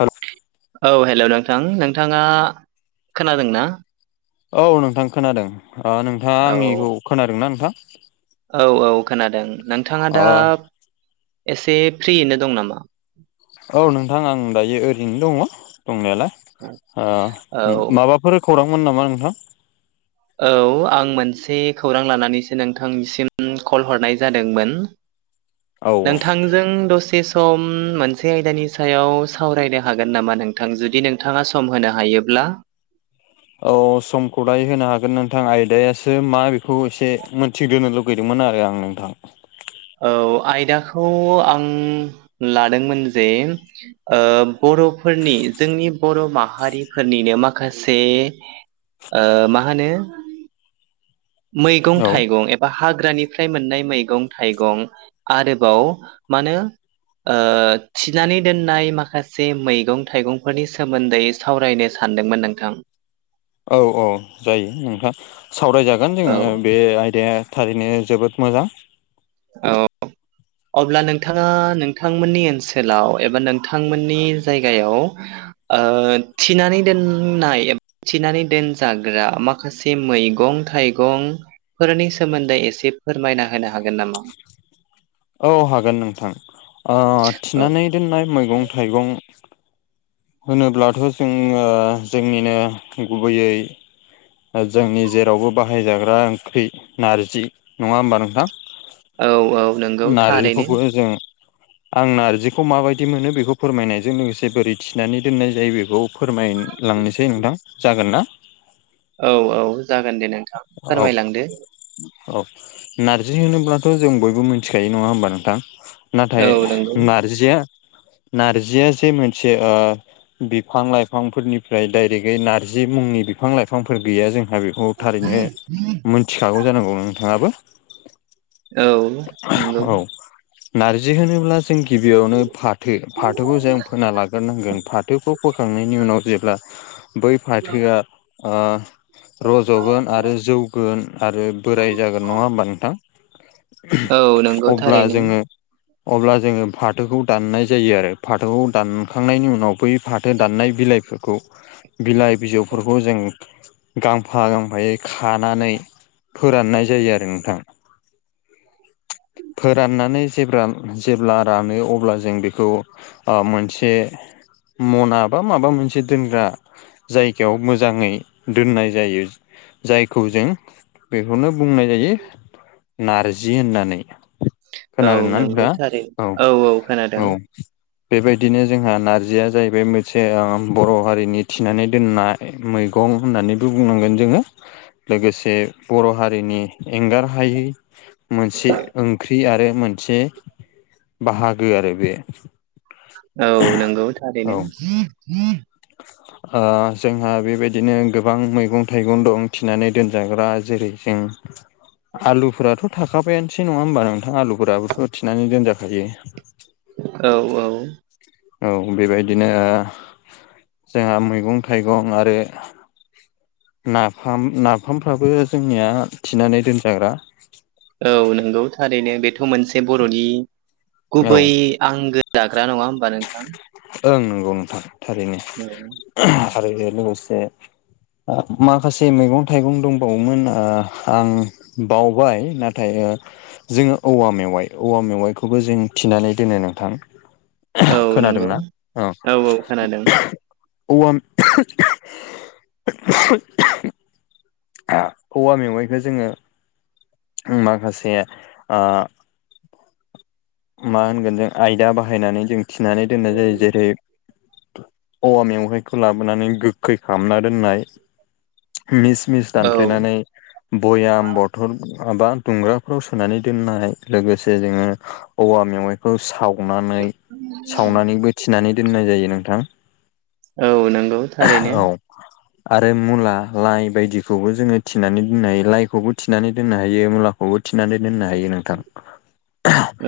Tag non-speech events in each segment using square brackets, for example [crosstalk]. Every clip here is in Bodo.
हेल' औ हेल' नोंथां नोंथाङा खोनादोंना? औ नोंथां खोनादों नोंथाङा औ आंनिखौ खोनादोंना नोंथां? औ औ खोनादों नोंथाङा ओ दा एसे फ्रियैनो दं नामा? औ नोंथां आं दायो ओरैनो दङ' दंनायालाय ओ औ माबा फोर खौरांमोन नामा नोंथां? औ आं मोनसे खौरां लानानैसो नोंथांसिम कल हरनाय जादोंमोन औ औ नोंथांजों दसे सम मोनसे आयदानि सायाव सावरायनो हागोन नामा नोंथां जुदि नोंथाङा सम होनो हायोब्ला औ समखौ दायो होनो हागोन नोंथां आयदायासो मा बेखौ एसे मिथिग्रोनो लुबै- लुगैदोंमोन आरो आं नोंथां। औ आयदाखौ आं लादोंमोन जे बर'फोरनि जोंनि बर' माहारिफोरनिनो माखासे ओ मा होनो मैगं औ थाइगं बा हाग्रानिफ्राय मोननाय मैगं थाइगं आरोबाव मानो ओ थिनानै दोननाय माखासे मैगं थाइगंफोरनि सोमोन्दै सावरायनो सानदोंमोन नोंथां। औ औ जायो नोंथां सावरायजागोन औ जोङो बे आयदाया थारैनो जोबोद मोजां औ अब्ला नोंथाङा नोंथांमोननि ओनसोलाव एबा नोंथांमोननि जायगायाव ओ थिनानै दोननाय थिनानै दोनजाग्रा माखासे मैगं थाइगं फोरनि सोमोन्दै एसे फोरमायना होनो हागोन नामा औ हागोन नोंथां। ओ औ थिनानै दोननाय मैगं -थाइगं होनोब्लाथ' जोङो जोंनिनो गुबैयै जोंनि जेरावबो बाहायजाग्रा ओंख्रि नारजि नङा होमबा नोंथां? औ औ नंगौ थारैनो नारजिखौबो जों आं नारजिखौ माबायदि मोनो बेखौ फोरमायनायजों लोगोसे बोरै थिनानै दोननाय जायो बेखौ फोरमायलांनोसै नोंथां जागोन ना? औ औ जागोन दे नोंथां औ फोरमायलांदो। औ नारजि होनोब्लाथ' जों बयबो मिथिखायो नङा होमबा नोंथां? नाथाय औ नंगौ नारजिया नार्जिया जे मोनसे ओ बिफां लाइफांफोरनिफ्राय डायरेकयै नारजि मुंनि बिफां लाइफांफोर गैया जोंहा बेखौ थारैनो मोनथिखागौ जानांगौ नोंथाङाबो। औ नंगौ औ नारजि होनोब्ला जों गिबियावनो फात फाथो फाथोखौ जों फोना लाग्रोनांगोन फाथोखौ फोखांनायनि उनाव जेब्ला बै फाथोआ रज जगोन आरो जौगोन आरो बोराय जागोन नङा होमबा नोंथां? औ नंगौ अब्ला थारैनो जोङो अब्ला जोङो फाथोखौ दाननाय जायो आरो फाथोखौ दानखांनायनि उनाव बै फाथो दाननाय बिलाइ बिलाइ बिजौफोरखौ जों गां गफा गांफायै खानानै फोराननाय जायो आरो नोंथां। [inaudible] फोराननानै जे जेब्ला रानो अब्ला जों बेखौ मोनसे मना बा माबा मोनसे दोनग्रा जायगायाव मोजाङै दोननाय ज जायखौ जों बेखौनो बुंनाय जायो। नारजि होननानै औ खोनादों ना नंगौ नोंथांङा थारैनो औ औ। खोनादों बेबायदिनो जोंहा नारजिया जाहैबाय मोनसे बर' हारिनि थिनानै दोननाय। मैगं होननानै खौ बुंनांगोन जोङो लोगोसे बर' हारिनि एंगार हायै मोनसे ओंख्रि आरो मोनसे बाहागो आरो बे औ नंगौ औ थारैनो। जोंहा बेबायदिनो गोबां मैगं थाइगं दं थिनानै दोनजाग्रा जेरै जों आलुफोराथ' थाखाबायानोसै नङा होमबा नोंथां आलुफोराफोरखौ थिनानै दोनजाखायो। औ औ। औ बेबायदिनो जोंहा मैगं -थाइगं आरो नाफाम नाफामफ्राबो जोंनिया थिनानै दोनजाग्रा। औ नंगौ थारैनो बेथ' मोनसे बर'नि औ गुबै आंगो जाग्रा नङा होमबा नोंथां? ओं नंगौ नोंथां थारैनो औ आरो लोगोसे माखासे मैगं- थाइगं दंबावोमोन आं बावबाय नाथाय जोङो औवा मेवाइ औवा मेवाइखौबो जों थिनानै दोनो नोंथां? औ नंगौ खोनादोंना औ। औ। औवा मेवाइखौ जोङो माखासे मा होनगोन जों आयदा बाहायनानै जों थिनानै दोननाय जायो जेरै- औवा मेवाइखौ लाबोनानै गोखै खालामना दोननाय मिस मिस औ दानफ्लेनानै भयाम बथल माबा दुंग्राफोराव सोनानै दोननाय लोगोसे जोङो औवा मेवाइखौ सावनानै सावनानैबो थिनानै दोननाय जायो नोंथां। औ नंगौ थारैनो। औ आरो मुला लाइ बायदिखौबो जोङो थिनानै दोननो हायो लाइखौबो थिनानै दोननो हायो मुलाखौ बो थिनानै दोननो हायो नोंथां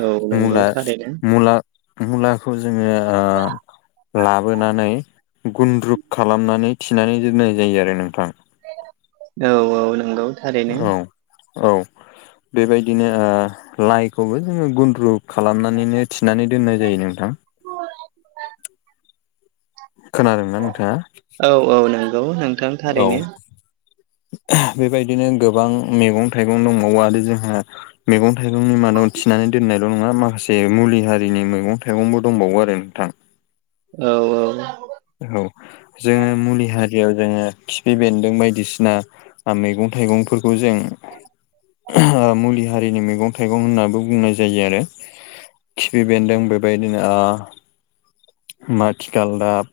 औ नंगौ मुला थारैनो मुला मुलाखौ जोङो ओ लाबोनानै गुनन्द्रुग खालामनानै थिनानै दोननाय जायो आरो नोंथां औ औ नंगौ थारैनो औ औ बेबायदिनो ओ लाइखौबो जोङो गु द्रमुक खालामनानैनो थिनानै दोननाय जायो नोंथां [inaudible] खोनादोंना नोंथाङा औ औ नंगौ नोंथां थारैनो औ बेबायदिनो गोबां मैगं थाइगं दंबावो आरो जोंहा मैगं थाइगंनि मादाव थिनानै दोननाय ल' नङा माखासे मुलि हारिनि मैगं थाइगंबो दंबावो आरो नोंथां औ औ औ जोङो मुलि हारियाव जोङो खिफि बेन्दों बायदिसिना मैगं थाइगंफोरखौ जों मुलि हारिनि मैगं थाइगं होननानैबो बुंनाय जायो आरो खिफि बेन्दों बेबायदिनो ओ माथिगालदाब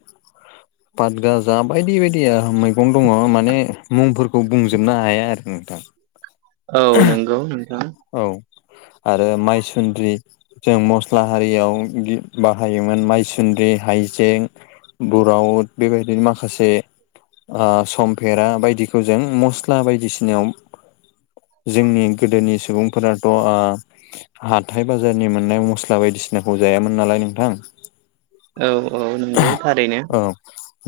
पादगाजा बायदि बायदिया मैगं दङ माने मुंफोरखौ बुंजोबनो हाया आरो नोंथां औ नंगौ नोंथां औ आरो माइसुन्द्रि जों मस्ला हारियाव बाहायोमोन मायसुन्द्रि हाइजें बुरावद बेबायदिनो माखासे ओ समफेरा बायदिखौ जों मस्ला बायदिसिनायाव जोंनि गोदोनि सुबुंफोराथ' ओ हाथाय बाजारनि मोननाय मस्ला बायदिसिनाखौ जायामोन नालाय नोंथां औ औ नंगौ थारैनो औ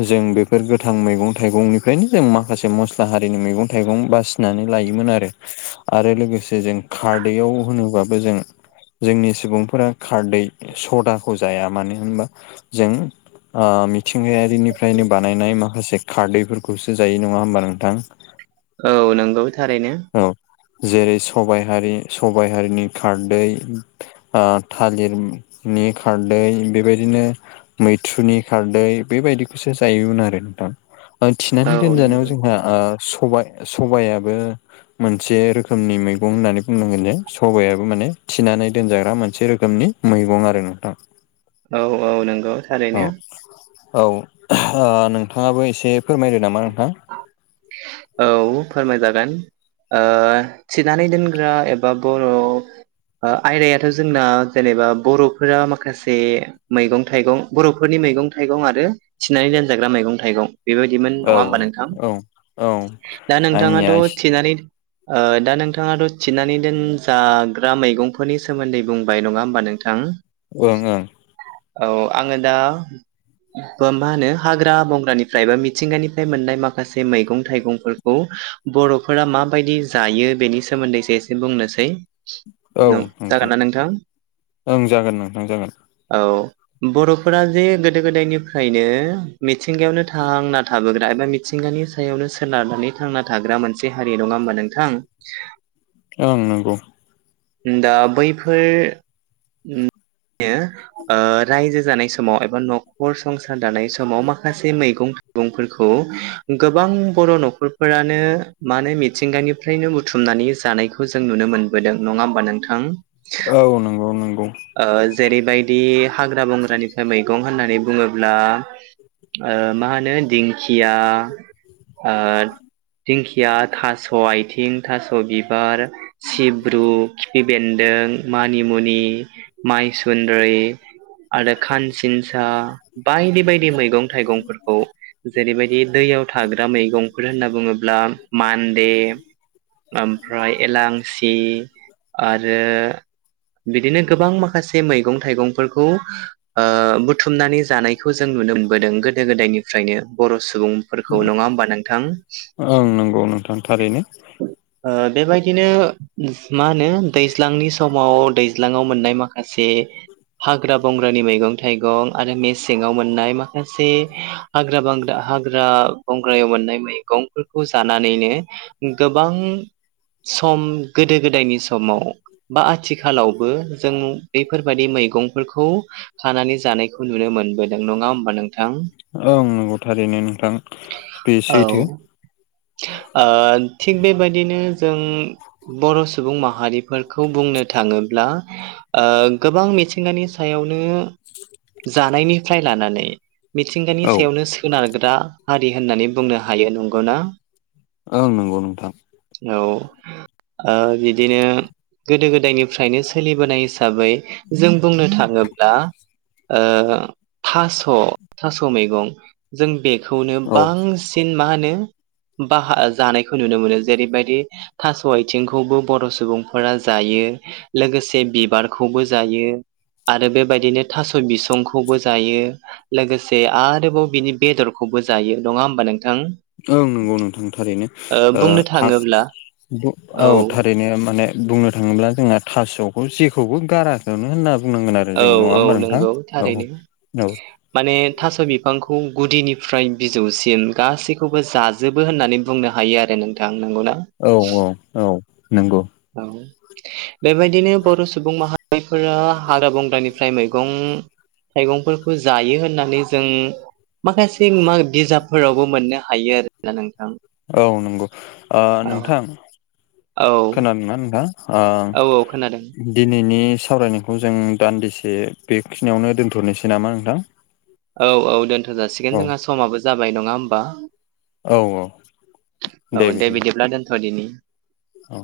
जों बेफोर गोथां मैगं थाइगंनिफ्रायनो जों माखासे मस्ला हारिनि मैगं थाइगं बासिनानै लायोमोन आरो आरो लोगोसे जों खारदैयाव होनोबाबो जों जोंनि सुबुंफोरा खारदै सदाखौ जाया मानो होनबा जों ओ मिथिंगायारिनिफ्रायनो बानायनाय माखासे खारदैफोरखौसो जायो नंङा होमबा नोंथां औ नंगौ थारैनो औ जेरै सबाय हारि सबायाइ हारिनि खारदै ओ थालिरनि खारदै बेबायदिनो मैथ्रुनि खारदै बेबायदिखौसो जायोमोन आरो नोंथां थिनानै औ दोनजानायाव नंगौ जोंहा ओ स सबायाइाबो मोनसे रोखोमनि मैगं मैग होननानै बुंनांगोन जे सबाइाबो माने थिनानै दोनजाग्रा मोनसे रोखोमनि मैगं आरो नोंथां [inaudible] औ नंगौ थारैनो औ औ नोंथांङाबो एसे फोरमायदो नामा नोंथांङा औ फोरमायजागोन थिनानै दोनग्रा एबा बर' आयदायाथ' जोंना जेनेबा बर'फोरा माखासे मैगं थाइगं बर'फोरनि मैगं थाइगं आरो थिनानै दानजाग्रा मैगं थाइगं बेबायदिमोन नङा औ होमबा नोंथां औ औ औ दा नोंथांङाथ' थिनानै ओ दा नोंथांङाथ' थिनानै दोनजाग्रा मैगंफोरनि सोमोन्दै बुंबाय नङा होमबा नोंथां थां ओं ओं औ आङो दा मा होनो हाग्रा बंग्रानिफ्राय बा मिथिंगानिफ्राय मोननाय माखासे मैगं थाइंफोरखौ बर'फोरा माबायदि जायो बेनि सोमोन्दैसो एसे बुंनोसै [inaudible] औ नोंथां जागोन ना ओं जागोन नोंथां जागोन औ बर'फोरा जे गोदो गोदायनिफ्रायनो मिथिंगायावनो थांना थाबोग्रा एबा थिंगानि सायावनो सोनारनानै थांना थाग्रा मोनसे हारि नङा होमबा नोंथां औ नंगौ दा बैफोर [unintelligible] ओ रायजो जानाय समाव एबा न'खर संसार दानाय समाव माखासे मैगं बुंफोरखौ गोबां बर' न'खरफोरानो मानो मिथिंगानिफ्रायनो बुथुमनानै जानायखौ जों नुनो मोन बोदों नङा होमबा नोंथां औ नंगौ नंगौ ओ जेरैबायदि हाग्रा बंग्रानिफ्राय मैगं होननानै बुङोब्ला ओ मा होनो दिंखिया ओ दिंखिया थास' आइथिं थास' बिबार सिब्रु खिफि बेन्दों मानिमुनि माइसुन्द्रि आरो खानसिनसा बायदि बायदि मैगं थाइगंफोरखौ जेरैबायदि दैयाव थाग्रा मैगंफोर होनना बुङोब्ला मान्दे ओमफ्राय एलांसि आरो बिदिनो गोबां माखासे मैगं थाइगंफोरखौ ओ बुथुमनानै जानायखौ जों नुनो मोनबोदों गोदो गोदायनिफ्रायनो बर' सुबुं फोरखौ नङा होमबा नोंथां ओं नंगौ नोंथां थारैनो ओ बेबायदिनो मा होनो दैज्लांनि समाव दैज्लाङाव मोननाय माखासे हाग्रा बंग्रानि मैगं थाइगं आरो मेसेङाव मोननाय माखासे हाग्रा बांग्रा हाग्रा बंग्रायाव मोननाय मैगंफोरखौ जानानैनो गोबां सम गोदो गोदायनि समाव बा आथिखालावबो जों मु बेफोरबायाददि मैगंफोरखौ खानानै जानायखौ नुनो मोनबोदों नङा होमबा नों ओं नंगौ थारैनो नोंथां बे सैथो औ ओ थिग बेबायदिनो जों बर' सुबुं माहारि फोरखौ बुंनो थाङोब्ला ओ गोबां मिथिंगानि सायावनो जानायनिफ्राय लानानै मिथिंगानि औ सायावनो सोनारग्रा हारि होननानै बुंनो हायो नंगौना ओं नंगौ नोंथां औ ओ बिदिनो गोदो गोदायनिफ्रायनो सोलिबोनाय हिसाबै जों बुंनो थाङोब्ला ओ थास' थास' मैगं जों बेखौनो औ बांसिन सिन मा होनो बाहा जानायखौ नुनो मोनो जेरैबायदि थास' आइथिंखौबो बर' सुबुंफोरा जायो लोगोसे बिबारखौबो जायो आरो बेबायदिनो थास' बिसंखौबो जायो लोगोसे आरोबाव बिनि बेदरखौबो जायो नङा होमबा नोंथां ओं नंगौ नोंथां थारैनो ओ बुंनो थाङोब्ला औ थारैनो माने बुंनो थाङोब्ला जोंहा थास'खौ जेखौबो गाराखैनो होनना बुंनांगोन आरो औ जोङो नङा औ होमबा नोंथां नंगौ औ थारैनो औ माने थास' बिफांखौ गुदिनिफ्राय बिजौसिम गासैखौबो जाजोब जोबो होननानै बुंनो हायो आरो नोंथां नोंगौना? औ औ औ नंगौ। औ बेबायदिनो बर' सुबुं माहा जायफोरा हाग्रा बंग्रानिफ्राय मैगं- थाइगंफोरखौ जायो होननानै जों माखासे बिजाबफोरावबो मोननो हायो आरो नोंथां। औ नंगौ औ नोंथां औ खोनादों ना नोंथां? आ। औ औ खोनादों दिनैनि सावरायनायखौ जों दान्दिसे बेखिनियावनो दोन्थ'नोसै नामा नोंथां? औ औ दोनथ' जासिगोन औ जोंहा समाबो जाबाय नङा होमबा? औ औ औ दे बिदिब्ला दोनथ' दिनि औ।